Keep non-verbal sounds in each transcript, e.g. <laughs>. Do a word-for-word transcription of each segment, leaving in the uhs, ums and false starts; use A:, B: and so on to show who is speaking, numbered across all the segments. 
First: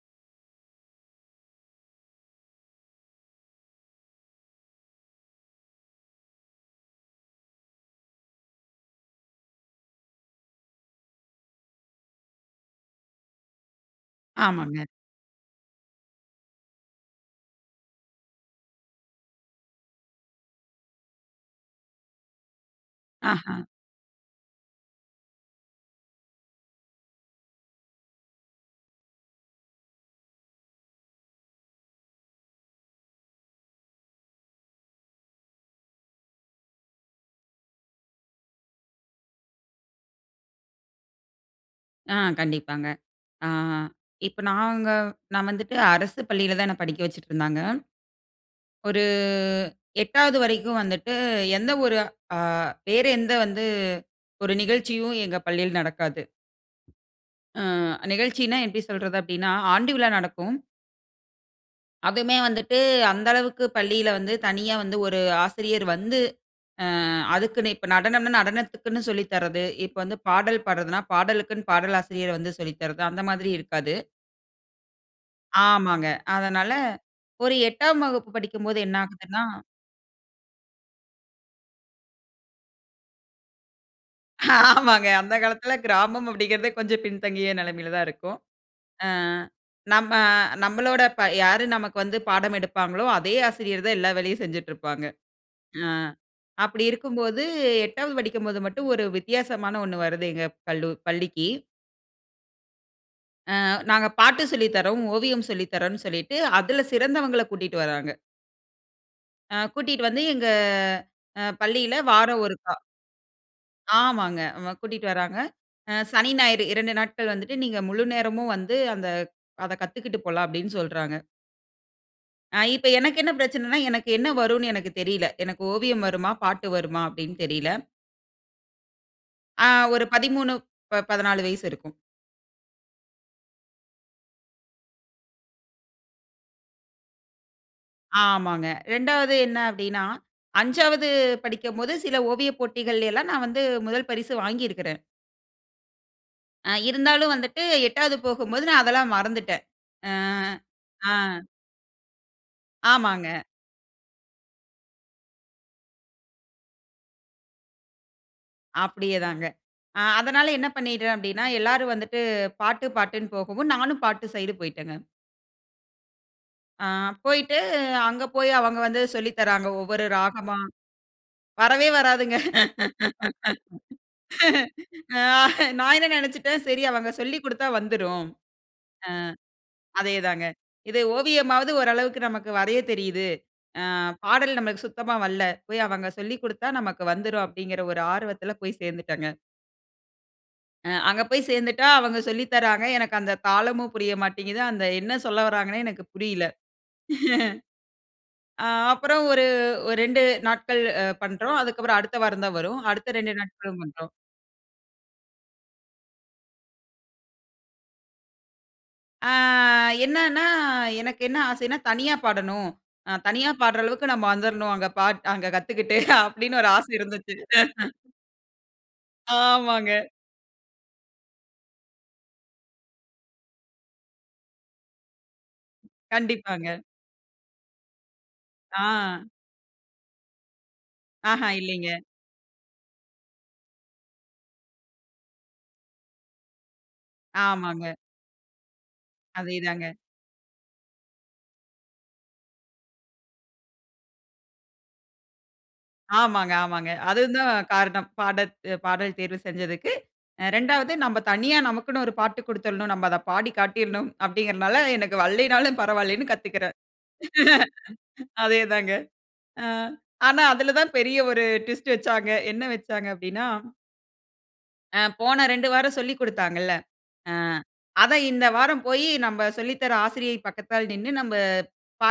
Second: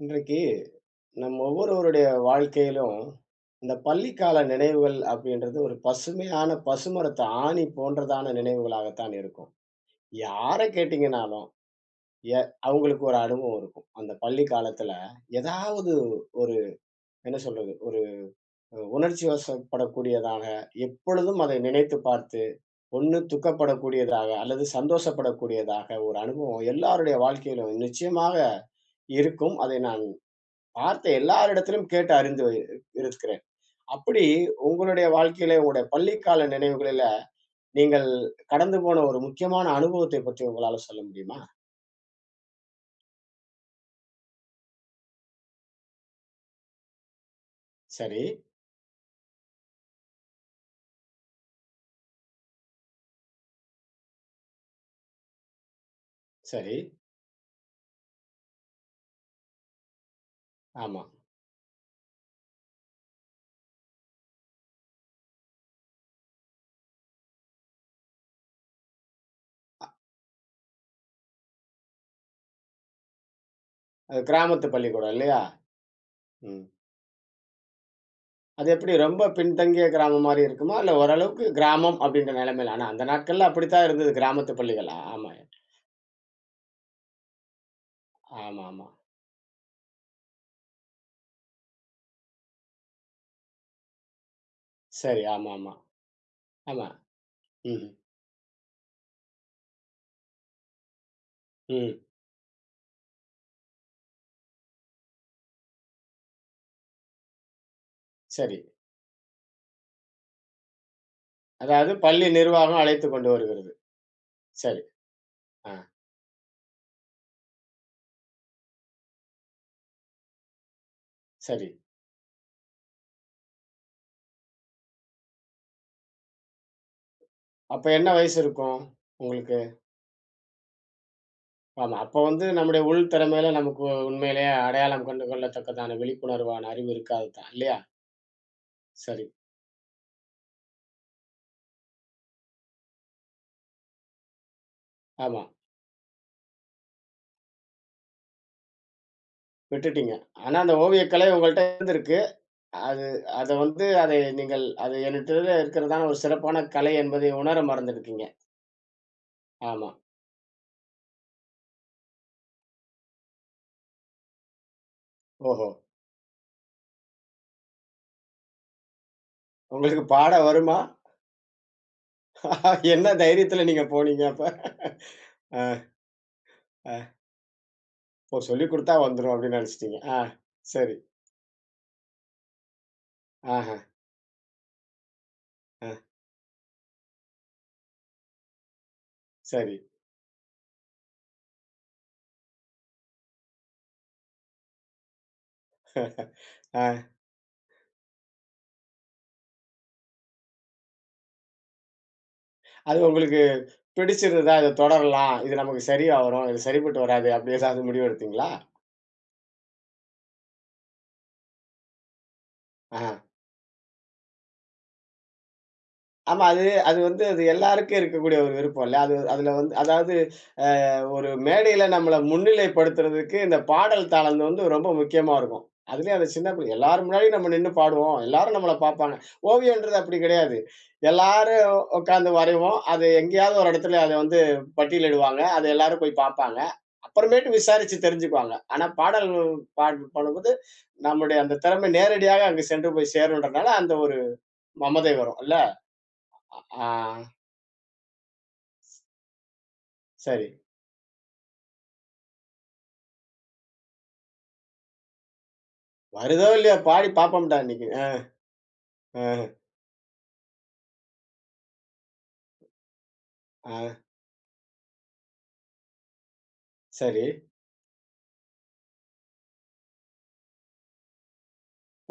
A: இன்றைக்கு, நம்ம ஒவ்வொருவருடைய வாழ்க்கையிலும் "இந்த பள்ளிக்கால நினைவுகள்" அப்பிடின்றது ஒரு பசுமையான பசுமரத்து ஆணி போன்றதான நினைவுகளாக தான் இருக்கும். யாரை கேட்டீங்கனாலும், எ அவுங்களுக்கு ஒரு அனுபவம் இருக்கும். அந்த பள்ளி
B: ஆமாங்க.
A: காலத்தில, ஏதாவது ஒரு என்ன சொல்றது? ஒரு ஒரு உணர்ச்சிவசப்படக்கூடியதாக, எப்பொழுதும் அதை நினைத்து பார்த்து, ஒண்ணு
B: ஆஹா!
A: துக்கப்படக்கூடியதாக, அல்லது சந்தோஷப்பட கூடியதாக ஒரு அனுபவம் எல்லாருடைய வாழ்க்கையிலும் நிச்சயமாக இருக்கும். அதை நான் பார்த்த எல்லார் இடத்திலும், கேட்டு அறிந்து வருகிறே இருக்கிறேன். அப்பிடி உங்களுடைய வாழ்க்கையில, உங்களுடைய பள்ளி கால நினைவுகளில, நீங்கள் கடந்து போன ஒரு முக்கியமான அனுபவத்தை பற்றி உங்களால சொல்ல முடியுமா?
B: ஆ. கண்டிப்பாங்க. ஆ, இப்ப நாங்க நான் வந்துட்டு அரசு பள்ளியில தான் என்ன படிக்க வச்சுட்ருந்தாங்க.
A: சரி.
B: ஒரு எட்டாவது வரைக்கும் வந்துட்டு, எந்த ஒரு ஆ வேறு எந்த வந்து ஒரு நிகழ்ச்சியும் எங்க பள்ளியில நடக்காது.
A: சரி.
B: ஆ, நிகழ்ச்சின்னா எப்பிடி சொல்றது அப்பிடின்னா, ஆண்டு விழா நடக்கும்.
A: ஆமா.
B: அதுவுமே வந்துட்டு அந்த அளவுக்கு பள்ளியில வந்து தனியா வந்து ஒரு ஆசிரியர் வந்து ஆ அதுக்குன்னு இப்ப நடனம்னா, நடனத்துக்குன்னு சொல்லி தர்றது. இப்ப வந்து பாடல் பாடுறதுனா, பாடலுக்குன்னு பாடல் ஆசிரியர் வந்து சொல்லி தர்றது அந்த மாதிரி இருக்காது.
A: அது கிராமத்து பள்ளிக்கூடம் இல்லயா?
B: ஆமாங்க.
A: ம்.
B: அதனால ஒரு எட்டாம் வகுப்பு
A: அது
B: படிக்கும்போது
A: எப்பிடி
B: என்ன
A: ரொம்ப
B: ஆகுதுன்னா
A: பின்தங்கிய கிராமம் மாரி இருக்குமா? இல்ல ஓரளவுக்கு கிராமம் அப்பிடின்ற நிலைமையில. ஆனா, அந்த நாட்கள்ல அப்பிடி தான் இருந்தது கிராமத்து
B: <laughs>
A: பள்ளிகள்!
B: ஆமாங்க.
A: ஆம
B: அந்த காலத்தில கிராமம் அப்பிடிங்கிறதே கொஞ்சம் பின்தங்கிய நிலைமையில தான் இருக்கும்.
A: ஆமாமா.
B: ஆ, நம்ம நம்மளோட இப்ப யார் நமக்கு வந்து பாடம் எடுப்பாங்களோ, அதே ஆசிரியர் தான் எல்லா வேலையும் செஞ்சுட்ருப்பாங்க.
A: சரி. ஆமாமா.
B: ஆ, அப்பிடி
A: ஆமா.
B: இருக்கும்போது,
A: ம்.
B: எட்டாவது படிக்கும்போது மட்டும் ஒரு வித்தியாசமான ஒண்ணு வருது. எங்க கல்லு, பள்ளிக்கி.
A: ம்.
B: ஆ, நாங்க பாட்டு சொல்லி தர்றோம், ஓவியம் சொல்லி தர்றோன்னு சொல்லிட்டு, அதுல சிறந்தவங்கள கூட்டிட்டு வராங்க.
A: சரி.
B: ஆ கூட்டிட்டு வந்து எங்க அ
A: அதாவது
B: பள்ளியில
A: பள்ளி
B: வாரம் ஒருக்கா
A: நிர்வாகம் அழைத்து கொண்டு வருகிறது.
B: ஆமாங்க. வ
A: சரி.
B: கூட்டிட்டு வர்றாங்க.
A: ஆ.
B: அ சனி, ஞாயிறு இரண்டு நாட்கள் வந்துட்டு, நீங்க முழுநேரமும் வந்து அந்த அத கத்துக்கிட்டு போலாம் அப்பிடின்னு சொல்றாங்க.
A: சரி.
B: ஆ. இப்ப எனக்கு என்ன பிரச்சனைனா, எனக்கு என்ன வரும்னு எனக்கு தெரில. எனக்கு ஓவியம் வருமா? பாட்டு வருமா அப்டின்னு தெரில.
A: அப்ப என்ன வயசு இருக்கும், உங்களுக்கு?
B: ஆ. ஒரு பதிமூணு, ப பதினாலு வயசு இருக்கும்.
A: ஆமா. அப்போ வந்து நம்முடைய உள் திறமையில நமக்கு உண்மையிலேயே அடையாளம் கண்டு கொள்ளத்தக்கதான விழிப்புணர்வான அறிவு இருக்காதுதான் இல்லையா?
B: ஆமாங்க.
A: சரி.
B: இரண்டாவது என்ன அப்டினா, ஐஞ்சாவது படிக்கும் போது, சில ஓவியப் போட்டிகள்ல எல்லாம் நான் வந்து முதல் பரிசு வாங்கி இருக்குறேன்.
A: ஆமா.
B: அ இருந்தாலும் வந்துட்டு, எட்டாவது போகும்போது நான் அதெல்லாம் மறந்துட்டேன். அ,
A: விட்டுட்டீங்க. ஆனா, அந்த ஓவியக்கலை
B: அ.
A: உங்கள்ட்ட இருந்துருக்கு. அது
B: ஆமாங்க.
A: அத வந்து அதை நீங்கள் அது என்கிட்ட இருக்கிறதான ஒரு சிறப்பான கலை என்பதை உணர மறந்திருக்கீங்க.
B: அப்டியே தாங்க.
A: ஆமா.
B: அ அதனால என்ன பண்ணிட்டேன் அப்டின்னா, எல்லாரும் வந்துட்டு பாட்டு பாட்டுனூ போகவும். நானும் பாட்டு சைடு போய்ட்டேங்க.
A: ஓஹோ!
B: ஆ போய்ட்டு, அங்கே போய் அவங்க வந்து சொல்லி தராங்க
A: உங்களுக்கு
B: ஒவ்வொரு
A: பாட
B: ராகமா.
A: வருமா?
B: வரவே வராதுங்க
A: என்ன தைரியத்துல நீங்க போனீங்க அப்ப.
B: <laughs> அ
A: அ.
B: நான் என்ன நினச்சிட்டேன். சரி
A: அ
B: அவங்க சொல்லிக் குடுத்தா வந்துரும்.
A: ஒ. சொல்லிக் குடுத்தா
B: ஆ
A: வந்துரும். அப்டின்னு நினச்சிடீங்க.
B: அதே
A: ஆ.
B: தாங்க.
A: சரி.
B: இது ஓவியமாவது ஓரளவுக்கு நமக்கு வரையத் தெரியிது.
A: ஆஹம்.
B: ஆ பாடல் நம்மளுக்கு சுத்தமா வல்ல போய்
A: அ.
B: அவங்க சொல்லிக் குடுத்தா நமக்கு வந்துரும் அப்டிங்கிற ஒரு ஆர்வத்துல போய் சேர்ந்துட்டங்க.
A: சரி.
B: அ அங்கே போய் சேர்ந்துட்டா, அவுங்க சொல்லி தராங்க எனக்கு அந்த தாளமும் புரிய மாட்டேங்குது, அந்த என்ன சொல்ல வராங்கனே எனக்கு புரியல.
A: <laughs> ஆ.
B: <chuckles> அ அப்புறம் ஒரு ஒரு ரெண்டு நாட்கள் அ பண்ணுறோம். அதுக்கப்புறம் அடுத்த வாரம் தான் வரும்.
A: அது
B: அடுத்த ரெண்டு
A: உங்களுக்கு
B: நாட்களும் பண்ணுறோம்.
A: பிடிச்சுருந்தா அத தொடரலாம். இது நமக்கு சரியா வரும். இது சரிப்பட்டு வராது, அப்படி எதாவது முடிவு எடுத்தீங்களா?
B: ஆ என்னன்னா எனக்கு என்ன ஆசைன்னா? தனியா பாடணும். அ
A: ஆ.
B: தனியா பாடுற அளவுக்கு நம்ம வந்துரனும். அங்க பாட் அங்க கத்துக்கிட்டு
A: ஆமா
B: அப்படீன்னு
A: அது
B: ஒரு ஆசை
A: அது வந்து,
B: இருந்துச்சு.
A: அது எல்லாருக்கு
B: <laughs>
A: இருக்கக்கூடிய ஒரு விருப்பம் இல்ல. அது அதில வந்து
B: ஆமாங்க.
A: அதாவது அ ஒரு மேடையில நம்மள முன்னிலைப்படுத்துறதுக்கு இந்த பாடல் தளம் வந்து ரொம்ப முக்கியமா இருக்கும். அதுலயும் அந்த சின்ன பிள்ளை
B: கண்டிப்பாங்க.
A: எல்லார் முன்னாடியும் நம்ம நின்னு பாடுவோம். எல்லாரும் நம்மள பார்ப்பாங்க
B: ஆ.
A: ஓவியம்ன்றது அப்படி கிடையாது.
B: ஆஹம்,
A: எல்லாரும்
B: இல்லைங்க.
A: உட்கார்ந்து வரைவோம். அது எங்கயாவது ஒரு இடத்துல வந்து பட்டியலிடுவாங்க. அதை எல்லாரும் போய் பார்ப்பாங்க. அப்புறமேட்டு
B: ஆமாங்க.
A: விசாரிச்சு தெரிஞ்சுக்குவாங்க. ஆனா பாடல் பாட
B: அதேதாங்க.
A: பண்ணும் போது நம்முடைய அந்த திறமை நேரடியாக அங்கு சென்று போய் சேரும்றனால அந்த ஒரு மமதை வரும் அல்ல.
B: ஆமாங்க,
A: அ ஆ.
B: ஆமாங்க. அதுவும் தான் காரணம் பாடத் பாடல் தேர்வு செஞ்சதுக்கு, அ
A: சரி.
B: ரெண்டாவது நம்ம தனியா நமக்குன்னு ஒரு பாட்டு குடுத்துரனும். நம்ம அதை பாடி காட்டிறணும், அப்படீன்ங்கறதனால எனக்கு வல்லைனாலும் பரவாயில்லன்னு
A: வருதோ இல்லையோ
B: கத்துக்குக்கிறேன்.
A: பாடி பார்ப்போம்டா இன்னைக்கு. அ.
B: <laughs> அதே தாங்க.
A: ம்.
B: அ ஆனா, அதில தான் பெரிய ஒரு ட்விஸ்ட் வச்சாங்க. என்ன வச்சாங்க அப்படின்னா?
A: ஆ.
B: ஆ போன ரெண்டு வாரம் சொல்லிக் குடுத்தாங்கல்ல.
A: சரி.
B: ஆ அத இந்த வாரம் போயி, நம்ம சொல்லி தர்ற ஆசிரியயை பக்கத்ல நின்னு நம்ம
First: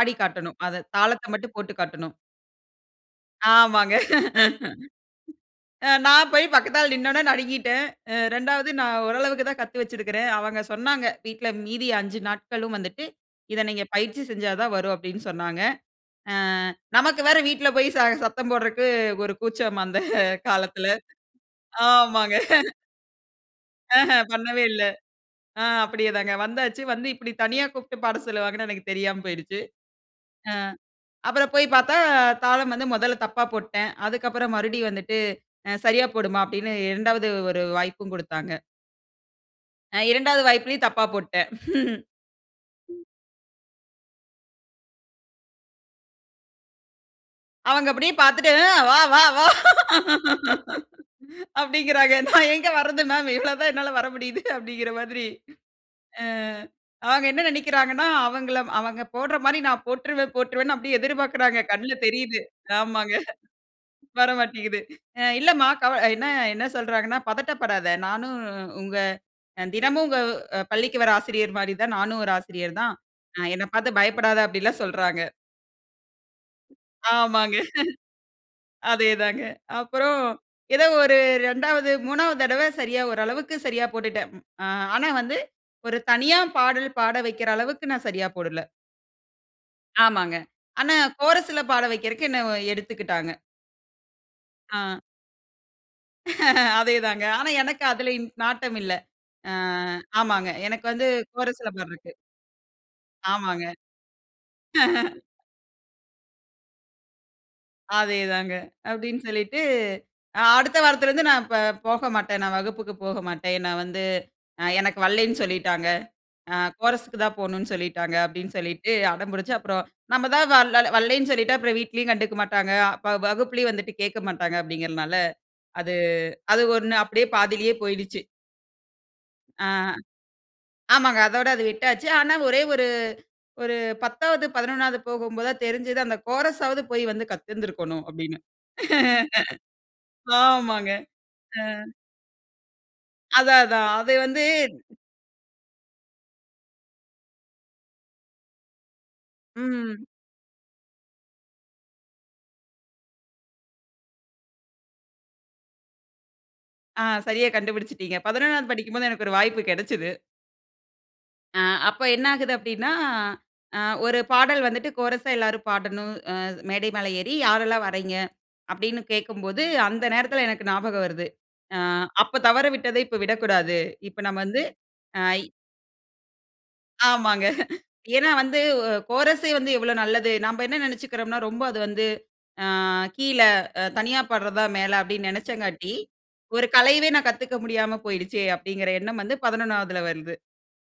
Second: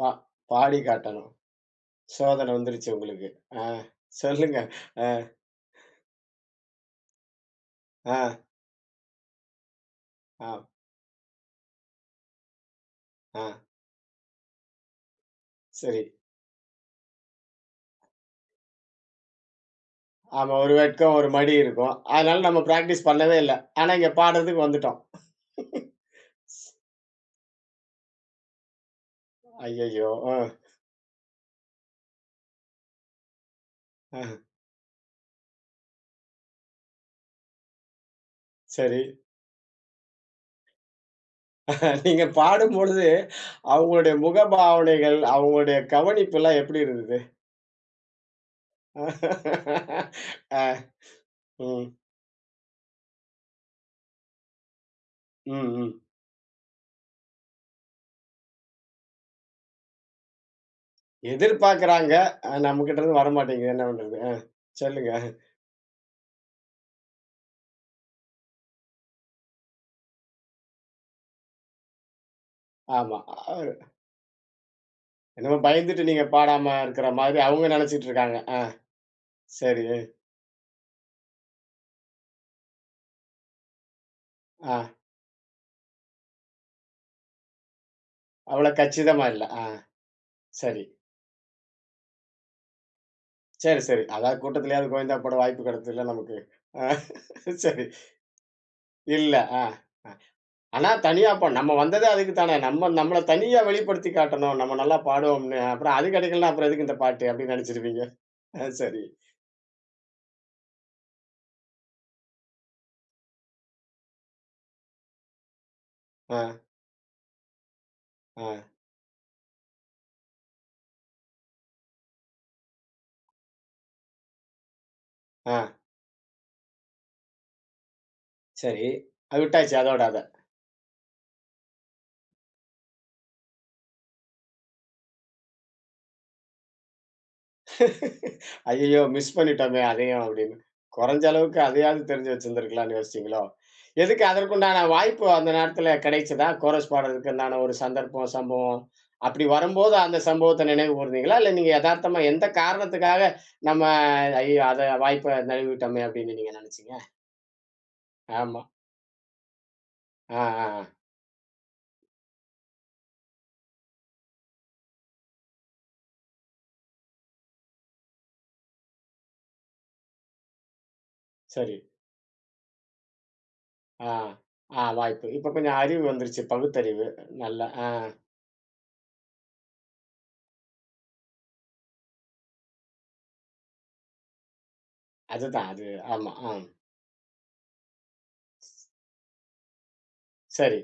A: பா
B: காட்டணும்.
A: பாடி
B: அத தாளத்த
A: காட்டணும்.
B: மட்டும் போட்டுக் காட்டனும்.
A: சோதனை வந்துருச்சு உங்களுக்கு. ஆ
B: ஆமாங்க.
A: சொல்லுங்க. அ
B: <laughs> நான் போய் பக்கத்தால நின்னவுனே நடுங்கிட்டேன். அ
A: ஆ.
B: ரெண்டாவது நான் ஓரளவுக்கு தான் கத்து வச்சிருக்றேன். அவுங்க
A: ஆ.
B: சொன்னாங்க வீட்ல மீதி அஞ்சு நாட்களும் வந்துட்டு, இத
A: அ.
B: நீங்க பயிற்சி செஞ்சா தான் வரும். அப்டின்னு சொன்னாங்க.
A: சரி.
B: அ நமக்கு வேற வீட்ல போய் ச சத்தம் போட்றதுக்கு ஒரு கூச்சம். அந்த
A: ஆமா. ஒரு
B: காலத்ல
A: வெட்கம் ஒரு மாரி இருக்கும்.
B: ஆமாங்க.
A: அதனால நம்ம பிராக்டிஸ் பண்ணவே இல்ல. ஆனா இங்க
B: ஆஹ பண்ணவே
A: பாட்றதுக்கு
B: இல்ல
A: வந்துட்டோம்.
B: அ அப்டியே தாங்க.
A: <laughs>
B: வந்தாச்சு வந்து இப்டி தனியா கூப்ட்டு பாட சொல்லுவாங்கன்னு எனக்கு தெரியாம போயிடுச்சு.
A: ஐயையோ! அ.
B: அ அப்புறம் போய் பார்த்தா தாளம் வந்து மொதல்ல தப்பா போட்டேன்.
A: அஹ்.
B: அதுக்கப்புறம் மறுபடியும் வந்துட்டு, அ சரியா போடுமா அப்டின்னு, ரெண்டாவது ஒரு வாய்ப்பும் கொடுத்தாங்க.
A: சரி.
B: அ ரெண்டாவது வாய்ப்பிலும் தப்பா போட்டேன்.
A: நீங்க பாடும்
B: <laughs>
A: பொழுது அவுங்களுடைய முக பாவனைகள், அவுங்களுடைய கவனிப்புல்லாம் எப்டி இருந்தது?
B: அவுங்க அப்டியே பார்த்துட்டே. ம் வா, வா, வா.
A: <laughs> அ,
B: <laughs>
A: ம்.
B: அப்டிங்கிறாங்க நான் எங்கே வர்றது? மேம் இவ்ளோ தான் என்னால வர முடியுது அப்டிங்கிற மாதிரி.
A: ம், ம்.
B: அ அவங்க என்ன நெனைக்கிறாங்கன்னா, அவங்கள அவங்க போடுற மாரி நான் போட்ருவேன் போட்ருவேன்னு அப்டியே
A: எதிர்
B: எதிர்பார்க்குறாங்க. கண்ல
A: பார்க்றாங்க.
B: தெரியுது.
A: அ நம்ம கிட்ட
B: ஆமாங்க.
A: இருந்து வர மாட்டேங்குது என்ன பண்றது?
B: வர
A: அ
B: மாட்டேங்குது.
A: சொல்லுங்க.
B: அ
A: அ.
B: இல்லம்மா கவலை என்ன என்ன சொல்றாங்கன்னா, பதட்டப்படாத, நானும் உங்க தினமும் உ உங்க பள்ளிக்கு வர்ற ஆசிரியர் மாதிரி தான் நானும் ஒரு ஆசிரியர் தான்.
A: ஆமா.
B: அ என்னை
A: <unintelligible>
B: பார்த்து பயப்படாத அப்டிலாம் சொல்றாங்க.
A: என்னமோ பயந்துட்டு நீங்க பாடாம இருக்ற மாதிரி
B: ஆமாங்க.
A: அவுங்க நெனச்சிட்டு இருக்காங்க. ஆ,
B: <laughs> அதே தாங்க.
A: சரி.
B: அப்புறம் ஏதோ ஒரு ரெண்டாவது, மூணாவது தடவ சரியா ஒரு அளவுக்கு சரியா போட்டுட்டேன். ம்.
A: ஆ.
B: ஆனா வந்து ஒரு தனியா பாடல் பாட வைக்கிற அளவுக்கு நான் சரியா போடல.
A: அவ்வளவு கச்சிதமா இல்ல. ஆ
B: ஆமாங்க.
A: சரி.
B: ஆனா கோரஸ்ல பாட வக்கிறதுக்கு என்னை எடுத்துக்கிட்டாங்க.
A: சரி, சரி. அதாவது கூட்டத்திலயாவது
B: ஆ.
A: கோவிந்தா போட வாய்ப்பு கெடைச்சதுல்ல நமக்கு.
B: <laughs>
A: அ
B: அதேதாங்க ஆனா
A: <laughs>
B: எனக்கு
A: சரி.
B: அதுல இன் நாட்டம் இல்ல.
A: இல்ல
B: அ
A: அ. அ.
B: ஆமாங்க எனக்கு
A: ஆனா
B: வந்து
A: தனியா நம்ம
B: கோரஸ்ல
A: வந்தது
B: பாடுறக்கு.
A: அதுக்கு தானே, நம்ம நம்மல தனியா
B: ஆமாங்க.
A: வெளிப்படுத்தி காட்டணும். நம்ம நல்லா
B: <laughs>
A: பாடுவோம்னு. அப்புறம் அது கெடைக்கலன்னா எதுக்கு இந்த பாட்டு அப்டின்னு நெனச்சுருப்பீங்க.
B: அதேதாங்க
A: அ. சரி.
B: அப்டின்னு சொல்லிட்டு, அடுத்த வாரத்துலருந்து நான் இப்ப போகமாட்டேன். நான் வகுப்புக்கு போக மாட்டேன். நான் வந்து, அ எனக்கு வல்லைன்னு சொல்லிட்டாங்க.
A: ஆ.
B: அ கோரஸுக்கு தான் போகணும்னு சொல்லிட்டாங்க. அப்டின்னு
A: அ.
B: சொல்லிட்டு அடம் பிடிச்சு அப்புறம் நம்ம தான் வ வல்லைன்னு சொல்லிட்டு, அப்புறம் வீட்லயும் கண்டுக்க மாட்டாங்க. வ வகுப்பிலயும் வந்துட்டு கேக்க மாட்டாங்க. அப்டிங்கிறதனால
A: ஆ.
B: அது அது ஒண்ணு அப்டியே பாதியிலயே போயிடுச்சு.
A: சரி அது
B: ஆ.
A: விட்டாச்சு. அதோட அத.
B: ஆமாங்க. அதோடு அது விட்டாச்சு. ஆனா, ஒரே ஒரு, ஒரு பத்தாவது பதினொண்ணாவது போகும்போதா தெரிஞ்சது. அந்த கோரஸ் ஆவது, போய் வந்து கத்துருந்துக்கணும் அப்டினு.
A: <laughs> ஐயயோ! மிஸ் பண்ணிட்டோமே
B: <laughs>
A: அதயும். அப்படின்னு.
B: ஆமாங்க.
A: கொரஞ்ச
B: அ.
A: அளவுக்கு அதையாவது, தெரிஞ்சு வச்சுருந்துக்கலானு யோசிச்சீங்களோ?
B: அதா, அதா. அது
A: எதுக்கு,
B: வந்து
A: அதற்கு உண்டான வாய்ப்பு. அந்த நேரத்துல கிடைச்சதா? கோரஸ் பாட்றதுக்குண்டான, ஒரு சந்தர்ப்பம்? சம்பவம்? அப்படி வரம்போது,
B: ம்.
A: அந்த சம்பவத்த நினைவு கூர்ந்தீங்களா? இல்ல, நீங்க எதார்த்தமா. எந்த காரணத்துக்காக நம்ம, ஐயயோ! அத, வாய்ப்பை நளுவிட்டோமே அப்படினு நீங்க, நினைச்சீங்க?
B: ஆ. சரியா கண்டுபிடிச்சிட்டீங்க.
A: ஆமா.
B: பதினொண்ணாவது படிக்கும்போது, எனக்கு ஒரு வாய்ப்பு கிடைச்சது.
A: ஆ. ஆ. ஆ.
B: ஆ, அப்ப என்ன ஆகுது. அப்படினா, அ, ஒரு பாடல் வந்துட்டு கோரஸ்ஸா எல்லாரும் பாடணும். அ, மேடை மேல ஏறி. யாரெல்லாம் வர்றைங்க. அப்படினு கேட்கும்போது, அந்த நேரத்தில எனக்கு ஞாபக வருது. அ,
A: சரி.
B: அப்ப தவற விட்டத, இப்ப விடக்கூடாது.
A: ஆ.
B: இப்ப நம்ம வந்து.
A: ஆ, வாய்ப்பு.
B: ஆயி.
A: இப்ப கொஞ்ச, அறிவு வந்துருச்சு. பகுத்தறிவு.
B: ஆமாங்க.
A: நல்லா. ஆ.
B: <chuckles> ஏனா, வந்து கோரஸ்யே வந்து, எவ்வளவு நல்லது. நாம்ப என்ன நெனச்சுக்குறோம்னா, ரொம்ப அது வந்து, அ, கீழ, அ தனியா பாட்றதா மேல, அப்டினு
A: அதுதா. அது.
B: நெனச்சங்காட்டி,
A: ஆமா. ஆ.
B: ஒரு கலையவே நான், கத்துக்க முடியாம போய்டுச்சே! அப்டிங்கிற எண்ணம் வந்து, பதினொண்ணாவதுல வருது.
A: சரி.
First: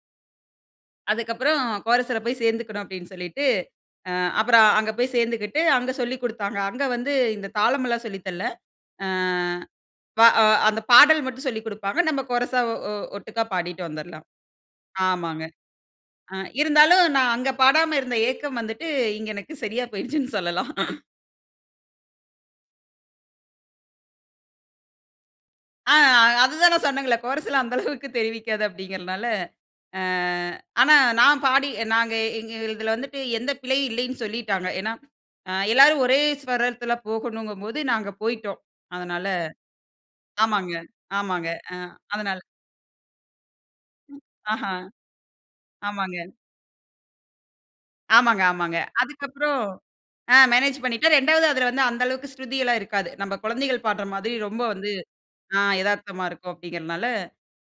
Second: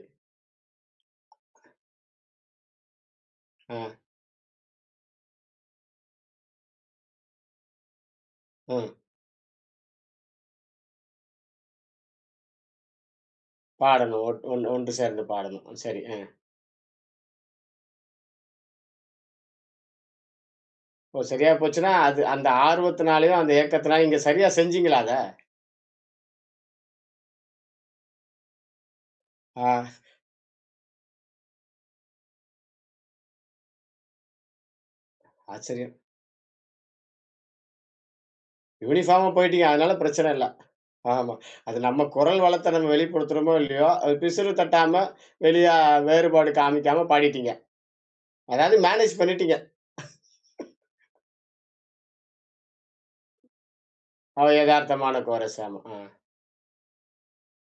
B: அதுக்கப்புறம் கோரஸ்ல போய் சேந்துக்கணு அப்படினு சொல்லிட்டு,
A: ஆ.
B: ஆ அப்புறம் அங்க போய் சேந்துக்கிட்டு அங்க சொல்லிக் குடுத்தாங்க. அங்க வந்து இந்த தாளமெல்லாம் சொல்லி தல்ல
A: ம்.
B: ஆ. வ அந்த பாடல் மட்டும் சொல்லிக் குடுப்பாங்க. நமம் கோரஸ்ஸா ஒட்டுக்கா பாடிட்டு
A: பாடணு
B: வந்துரலா.
A: ஒன் ஒன்று சேர்ந்து
B: ஆமாங்க.
A: பாடணும். சரி.
B: அ இருந்தாலும் நா அங்க பாடாம இருந்த ஏக்கம் வந்துட்டு இங்க எனக்கு சரியா போய்ருச்சுனு சொல்லலாம்.
A: ஓ! சரியா போச்சுனா, அது அந்த ஆர்வத்துனாலயும், அந்த ஏக்கத்தினாலயும் இங்க சரியா செஞ்சீங்களா அத?
B: ஆ அதுதான் நா சொன்னேங்களே, கோரஸ்ல அந்த அளவுக்கு தெரிவிக்காது அப்படிங்கிறனால,
A: ஆ.
B: ஆனா நான் பாடி நாங்க எங்க இதில வந்துட்டு எந்த பிழையு இல்லைனு சொல்லிட்டாங்க. ஏனா ஆ
A: ஆச்சரியம்.
B: எல்லாரும் ஒரே ஸ்வரத்தில போகனும் போது நாங்க போய்டோம். அதனால
A: யூனிபாம போய்ட்டீங்க. அதனால பிரச்சன இல்ல.
B: ஆமாங்க
A: ஆமா <inhales>
B: ஆமாங்க
A: அது நம்ம
B: அதனால
A: குரல் வளத்த வெளிப்படுத்துறோமோ இல்லையோ, அது பிசிறு
B: ஆஹா
A: தட்டாம <inhales> வெளிய
B: ஆமாங்க.
A: வேறுபாடு காமிக்காம பாடிட்டீங்க.
B: ஆமாங்க ஆமாங்க.
A: அதாவது மேனேஜ் பண்ணிட்டீங்க.
B: அதுக்கப்புறோம் ஆ மேனேஜ் பண்ணிட்டோ
A: <laughs>
B: ரெண்டாவது அதில வந்து அந்தளவுக்கு ஸ்ருதி எல்லா இருக்காது. நம்ம குழந்தைகள் பாடுற மாதிரி
A: அவ
B: ரொம்ப வந்து,
A: எதார்த்தமான
B: அ
A: கோரசா, ஆ.
B: எதார்த்தமா இருக்கும் அப்படிங்கிறனால,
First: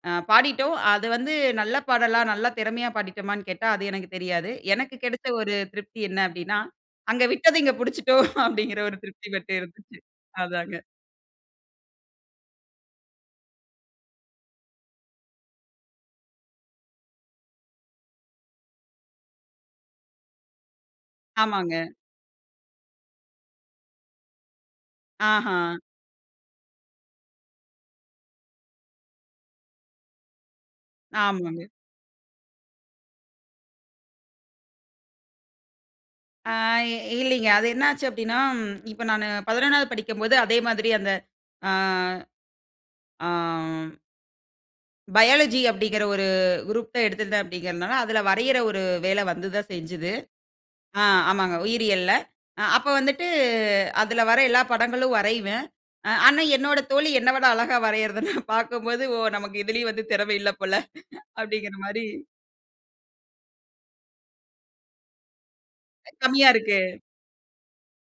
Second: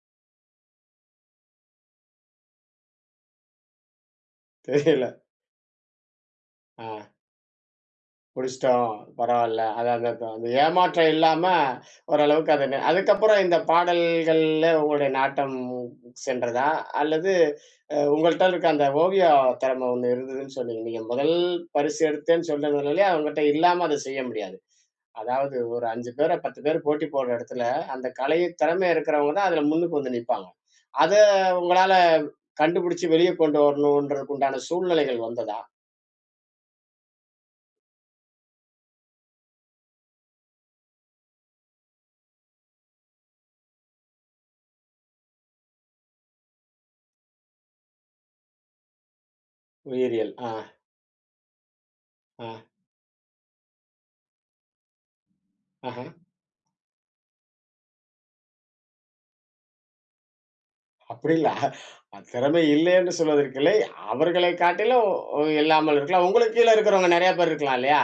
B: ஆ பாடிட்டோம். அது வந்து நல்ல பாடலா, நல்ல திறமையா பாடிட்டோமான்னு கேட்டா அது எனக்குத் தெரியாது. எனக்கு
A: தெரியல.
B: கிடைத்த ஒரு திருப்தி என்ன அப்படின்னா,
A: ஆ.
B: அங்க விட்டது இங்க பிடிச்சுட்டோ அப்படிங்கிற
A: முடிச்சிட்டோம்
B: ஒரு திருப்தி மட்டு
A: பரவால்ல. அது
B: இருந்துச்சு,
A: அது அதன்
B: அதாங்க.
A: ஏமாற்ற இல்லாம ஓரளவுக்கு அத அதுக்கப்புறம் இந்த பாடல்கள்ல உங்களுடைய நாட்டம் சென்றதா? அல்லது உங்கள்ட்ட இருக்க அந்த ஓவிய திறம ஒண்ணு இருந்ததுன்னு சொன்னீங்க. நீங்க முதல்
B: ஆமாங்க.
A: பரிசு எடுத்தேன்னு சொல்றது, உங்கிட்ட இல்லாம அத செய்ய முடியாது. அதாவது
B: ஆஹா.
A: ஒரு அஞ்சு பேர பத்து பேர போட்டி போடுற எடத்துல, அந்த கலை திறம இருக்கறவங்க தான் அதுல முன்னுக்கு வந்து நிப்பாங்க. அத
B: ஆமாங்க.
A: உங்களால கண்டுபிடிச்சு வெளிய கொண்டு வரணும்ன்றதுக்கு உண்டான சூழ்நிலைகள் வந்ததா?
B: ஆ, இல்லீங்க. அது என்ன ஆச்சு அப்டீன்னா ம், இப்போ நானு பதிணொன்னாவது படிக்கும்போது அதே மாரி அந்த. ஆ. ஆ பயாலஜி அப்டீங்குற ஒரு குரூப் தான் எடுத்திருந்தேன் அப்டீகுறனால, அதுல வரையிற ஒரு வேலை வந்து தான் செஞ்சது.
A: உயிரியல், அ.
B: ஆ, ஆமாங்க உயிரியல்ல. அ
A: அ.
B: அப்போ வந்துட்டு, அதுல வர எல்லா படங்களும் வரைவேன். அ
A: அஹ்ம்.
B: ஆனா, என்னோட தோழி என்ன விட அழகா வரையிறத நான் பாக்கும்போது, "ஓ! நமக்கு இதுலயும் வந்து திறம இல்ல போல"
A: அப்பிடி இல்ல.
B: அப்டீங்குற மாரி
A: தெறமை இல்லேன்னு சொல்வதற்கில்லை. அவர்களை காட்டிலும் இல்லாமல்
B: அ,
A: இருக்கலாம்.
B: கம்மியா
A: உங்களுக்கு கீழ
B: இருக்கு.
A: இருக்குறவங்க நெறைய பேர் இருக்கலாம் இல்லையா?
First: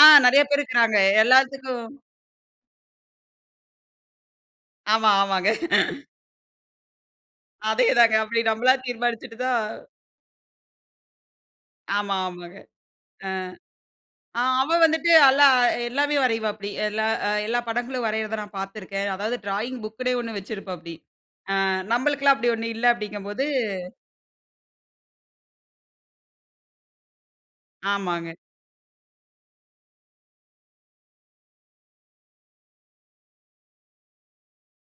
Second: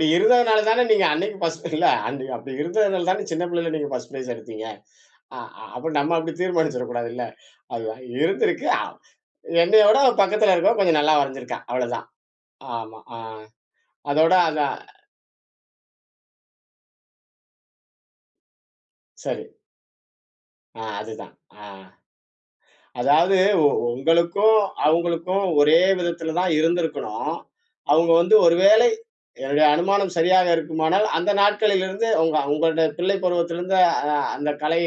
B: ஆ, நெறைய பேர்
A: இருந்ததுனால தான
B: இருக்குறாங்க.
A: நீங்க அன்னைக்கி ஃபர்ஸ்ட் இல்ல
B: எல்லாத்துக்கும்
A: அன் அப்புடி இருந்ததுனால தானே சின்ன பிள்ளைல ஃபர்ஸ்ட் ஃபிரைஸ் எடுத்தீங்க.
B: ஆமா,
A: ஆ,
B: ஆமாங்க.
A: அப்ப
B: <chuckles>
A: நம்ம அப்புடி தீர்மானிச்சுட கூடாதுல்ல. அதுவா
B: அதேதாங்க. அப்புடி
A: இருந்திருக்கு,
B: நம்மளா
A: அவ்
B: தீர்மானிச்சிட்டு தான்.
A: என்னையவுட பக்கத்துல இருக்கவ கொஞ்சம் நல்லா வரைஞ்சிருக்கா. அவ்ளோதான்.
B: ஆமா, ஆமாங்க.
A: ஆமா, ஆ.
B: அ.
A: அதோட
B: ஆ,
A: அத
B: அவ வந்துட்டு அல்லா எல்லாமே வரைவாப்டி. எல்லா, அ எல்லா படங்களும் வரையிறத நான் பாத்துருக்கேன். அதாவது
A: சரி.
B: ட்ராயிங் புக்குன்னே ஒண்ணு
A: ஆ,
B: வச்சிருப்பாப்டி.
A: அதுதான். ஆ.
B: அ நம்மளுக்கெல்லாம் அப்பிடி ஒண்ணும் இல்ல
A: அதாவது
B: அப்டீங்கும்போது
A: உங்களுக்கும், அவுங்களுக்கும் ஒரே விதத்துல தான் இருந்திருக்கணும். அவங்க
B: ஆமாங்க.
A: வந்து ஒரு வேலை என்னுடைய அனுமானம் சரியாக இருக்குமானால், அந்த நாட்களிலிருந்து உங்க உங்களுடைய பிள்ளை பருவத்திலிருந்த அ, அந்த கலை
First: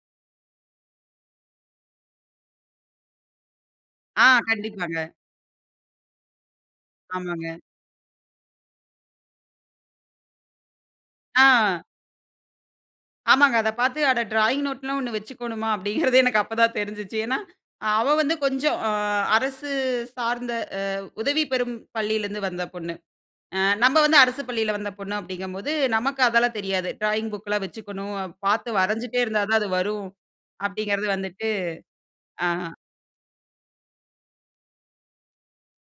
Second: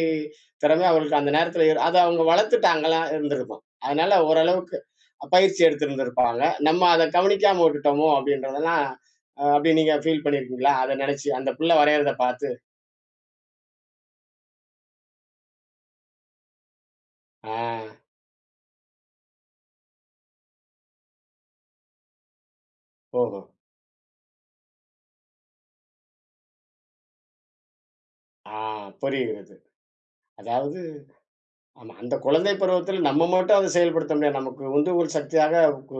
A: திறமை அவங்களுக்கு அந்த நேரத்துல, அத அவங்க வளத்துட்டாங்களா இருந்துருக்கும். அதனால
B: ஆ,
A: ஓரளவுக்கு
B: கண்டிப்பாங்க.
A: பயிற்சி எடுத்திருந்திருப்பாங்க. "நம்ம அத
B: ஆமாங்க.
A: கவனிக்காம உட்டுட்டோமோ!" அப்டீன்றதெல்லாம், அப்புடி நீங்க பீல் பண்ணிருக்கீங்களா, அத நினைச்சு, அந்த பிள்ள
B: ஆ.
A: வரையிறத பாத்து?
B: ஆமாங்க. அத பாத்து அட ட்ராயிங் நோட்லாம் ஒண்ணு வெச்சுக்கோணுமா? அப்டீங்குறதே எனக்கு அப்பதான் தெரிஞ்சுச்சு. ஏன்னா,
A: ஆ.
B: அவ வந்து கொஞ்சம், அ அரசு சார்ந்த அ உதவி பெறும் பள்ளியிலருந்து வந்த பொண்ணு.
A: ஓஹோ.
B: அ நம்ப வந்து அரசு பள்ளியில வந்த பொண்ணு அப்டீங்கும்போது நமக்கு அதெல்லாம் தெரியாது. ட்ராயிங் புக்கெலாம் வெச்சுக்கணும். அ
A: ஆ
B: பாத்து வரஞ்சுட்டே இருந்தா
A: புரிகிறது.
B: தான் அது வரும்
A: அதாவது
B: அப்டீங்கிறது வந்துட்டு
A: ஆமா, அந்த
B: அ.
A: குழந்தை பருவத்துல நம்ப மட்டும் அத செயல்படுத்த முடியாது. நமக்கு உந்துகோல் சக்தியாக, ஊ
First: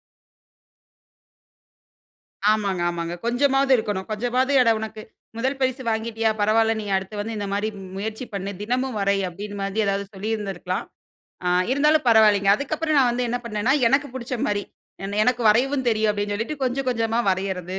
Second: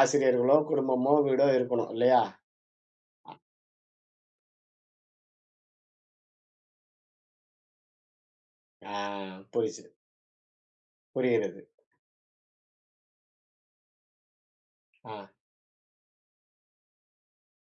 A: ஆசிரியர்களோ, குடும்பமோ, வீடோ இருக்கணும் இல்லையா?
B: ஆமாங்க ஆமாங்க.
A: அ.
B: கொஞ்சமாவது இருக்கணும். கொஞ்சமாவது "அட உனக்கு முதல் பரிசு வாங்கிட்டியா பரவாயில்ல, நீ அடுத்து வந்து இந்த மாரி முயற்சி பண்ணு,
A: ஆ
B: தினமும் வரை" அப்டீன் மாதி
A: புரிஞ்சுது.
B: ஏதாவது சொல்லியிருந்திருக்கலாம். அ
A: புரிகிறது.
B: இருந்தாலும் பரவால்லைங்க. அதுக்கப்புறம் நான் வந்து என்ன பண்ணேன்னா, எனக்கு பிடிச்ச மாரி,
A: ஆ.
B: ஏன்னா எனக்கு வரையவும் தெரியும். அப்டீன்னு சொல்லிட்டு, கொஞ்சம் கொஞ்சமா வரையறது.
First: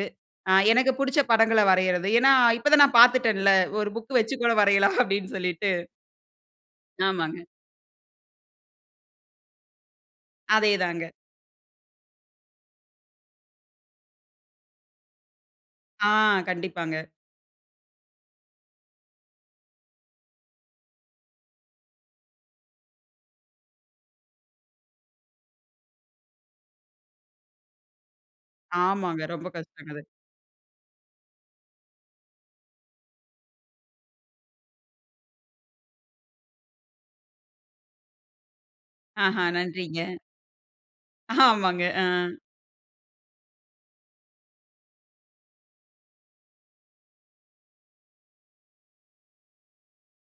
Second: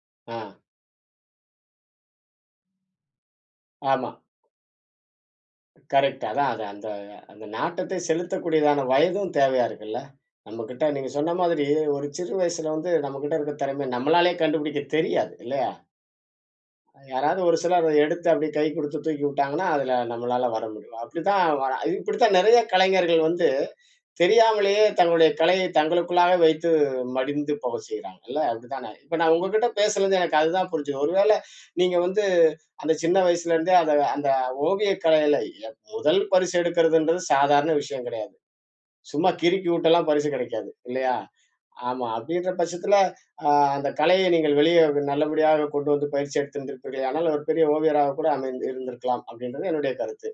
B: அ
A: ஆ.
B: எனக்கு புடிச்ச படங்கள வரைறயது. ஏன்னா இப்ப தான் நான் பாத்துட்டேன்ல! ஒரு
A: ஆமா.
B: புக்கு வச்சி கூட வரையலாம் அப்டீன்னு சொல்லிட்டு.
A: கரெக்ட் அதான் அத அந்த
B: ஆமாங்க.
A: அந்த நாட்டத்தை செலுத்தக்கூடியதான வயதும் தேவையா இருக்குல்ல! நம்மகிட்ட,
B: அதேதாங்க.
A: நீங்க சொன்ன மாதிரி ஒரு சிறு வயசுல வந்து நம்மகிட்ட இருக்க திறமைய நம்மளாலயே கண்டுபுடிக்க தெரியாது. இல்லயா?
B: ஆ. கண்டிப்பாங்க.
A: யாராவது ஒரு சிலர் அத எடுத்து அப்டியே கை குடுத்து தூக்கி உட்டாங்கன்னா, அதுல நம்மளால வர முடியும். அப்டித்தான் வரா இது இப்டித்தான் நெறைய கலைஞர்கள் வந்து தெரியாமலயே தங்களுடைய கலையை தங்களுக்குள்ளாவே வைத்து மடிந்து போகச் செய்யுறாங்க இல்ல! அப்டி தானே? இப்ப
B: ஆமாங்க.
A: நான்
B: ரொம்ப
A: உங்ககிட்ட
B: கஷ்டங்க அது.
A: பேசுனதுல எனக்கு அதுதான் புரிஞ்சுது. ஒரு வேளை நீங்க வந்து, அந்த சின்ன வயசுல இருந்தே அந்த அந்த ஓவிய கலைல எப் முதல் பரிசு எடுக்குறதுன்றது சாதாரண விஷயம் கிடையாது. சும்மா
B: ஆஹ.
A: கிறுக்கிவுட்டெல்லாம்
B: நன்றிங்க.
A: பரிசு கெடைக்காது இல்லையா?
B: ஆமாங்க. அ.
A: ஆமா. அப்டீன்ற பட்சத்துல, அ அந்த கலையை நீங்கள் வெளிய நல்லபடியாக கொண்டு வந்து பயிற்சி எடுத்து இருப்பீர்களேயானால், ஒரு பெரிய ஓவியராக கூட அமைந் இருந்திருக்கலாம், அப்டீன்றது என்னுடைய கருத்து.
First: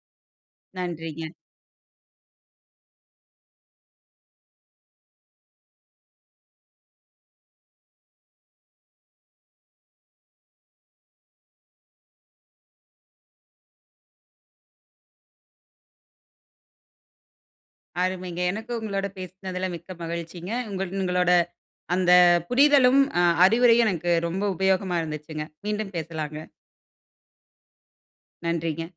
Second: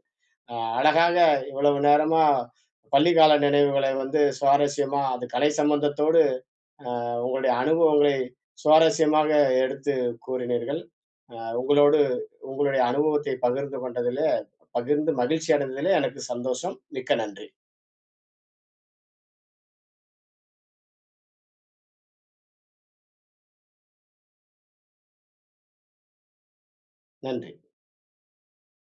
A: அ அழகாக
B: நன்றிங்க.
A: இவ்வளவு நேரமா, பள்ளி கால நினைவுகளை வந்து சுவாரஸ்யமா அது கலை சம்பந்தத்தோடு, அ உங்களுடைய அனுபவங்களை சுவாரஸ்யமாக எடுத்து கூறினீர்ங்கள். அ உங்களோடு உங்களுடைய அனுபவத்தை பகிர்ந்து கொண்டதிலே, பகிர்ந்து மகிழ்ச்சி அடைந்ததிலே எனக்கு சந்தோஷம். மிக்க நன்றி.
B: அருமைங்க! எனக்கு உங்களோட பேசுனதுல மிக்க மகிழ்ச்சிங்க. உங்கள் உங்களோட அந்த புரிதலும், அ அறிவுரையும் எனக்கு ரொம்ப உபயோகமா இருந்துச்சிங்க. மீண்டும் பேசலாங்க.
A: நன்றி.
B: நன்றிங்க.